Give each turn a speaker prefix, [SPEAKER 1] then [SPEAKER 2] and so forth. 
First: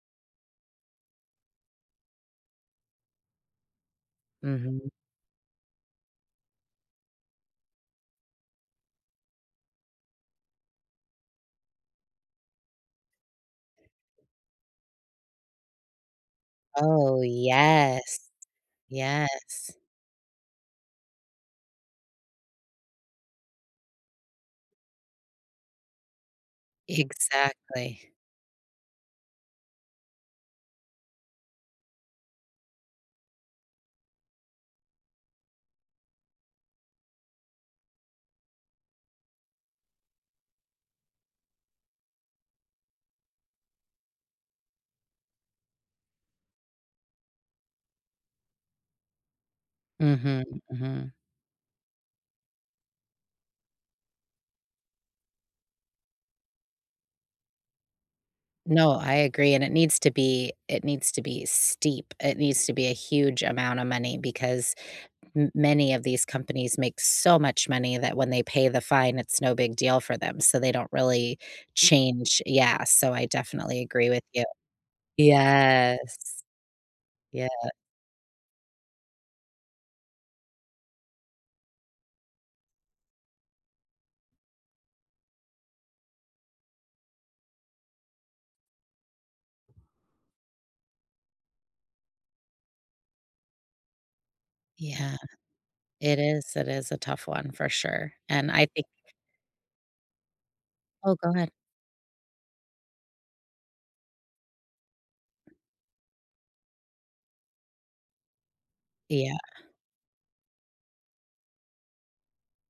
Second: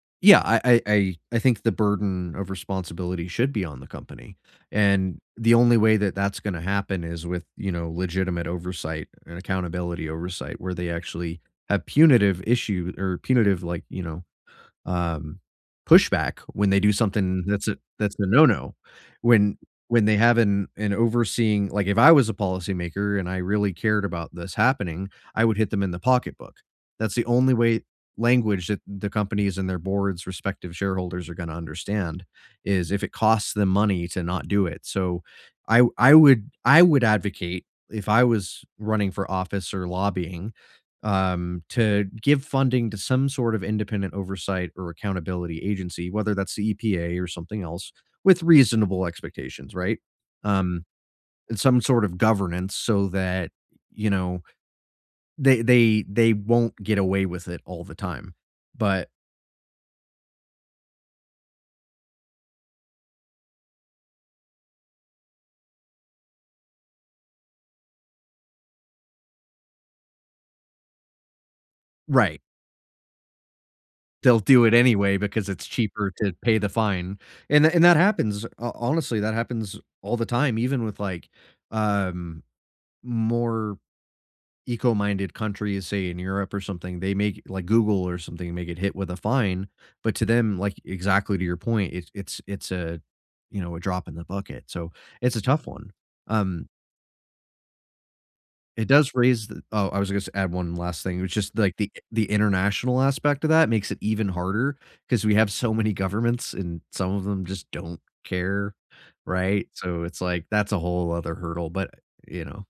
[SPEAKER 1] Yeah, I I I I think the burden of responsibility should be on the company,
[SPEAKER 2] Mhm.
[SPEAKER 1] and the only way that that's gonna happen is with, you know, legitimate oversight and accountability oversight where they actually have punitive issue or punitive, like, you know, um, pushback when they do
[SPEAKER 2] Oh,
[SPEAKER 1] something that's a that's a
[SPEAKER 2] yes.
[SPEAKER 1] no, no. When
[SPEAKER 2] Yes.
[SPEAKER 1] when they have an an overseeing like, if I was a policymaker and I really cared about this happening, I would hit them in the pocketbook. That's the only way
[SPEAKER 2] Exactly.
[SPEAKER 1] language that the companies and their boards' respective shareholders are gonna understand, is if it costs them money to not do it, so, I w I would I would advocate if I was running for office or lobbying, um, to give funding to some sort of independent oversight or accountability agency, whether that's the EPA or something else, with reasonable expectations, right,
[SPEAKER 2] Mhm,
[SPEAKER 1] um,
[SPEAKER 2] mhm.
[SPEAKER 1] and some sort of governance so that, you know, they they they won't get away with it all the time,
[SPEAKER 2] No,
[SPEAKER 1] but
[SPEAKER 2] I agree, and it needs to be it needs to be steep, it needs to be a huge amount of money because m many of these companies make so much money that when they pay the fine, it's no big deal for them, so they don't really
[SPEAKER 1] Right.
[SPEAKER 2] change yeah, so, I definitely agree with
[SPEAKER 1] They'll
[SPEAKER 2] you.
[SPEAKER 1] do it anyway because it's cheaper
[SPEAKER 2] Yes.
[SPEAKER 1] to pay the fine,
[SPEAKER 2] Yeah.
[SPEAKER 1] and th and that happens. Ho honestly, that happens all the time even with, like, um, more eco-minded countries, say, in Europe or something, they may g like, Google or something may get hit with a fine, but to them, like exactly to your point, it's it's it's a, you know, a drop in the bucket, so,
[SPEAKER 2] Yeah.
[SPEAKER 1] it's a tough one,
[SPEAKER 2] It is
[SPEAKER 1] um
[SPEAKER 2] it is a tough one for sure, and I think
[SPEAKER 1] it does raise th oh, I was gonna say add one last
[SPEAKER 2] Oh,
[SPEAKER 1] thing,
[SPEAKER 2] go
[SPEAKER 1] which is
[SPEAKER 2] ahead.
[SPEAKER 1] like, the the international aspect of that makes it even harder because we have so many governments, and some of them just don't care,
[SPEAKER 2] Yeah.
[SPEAKER 1] right, so, it's like that's a whole other hurdle, but you know?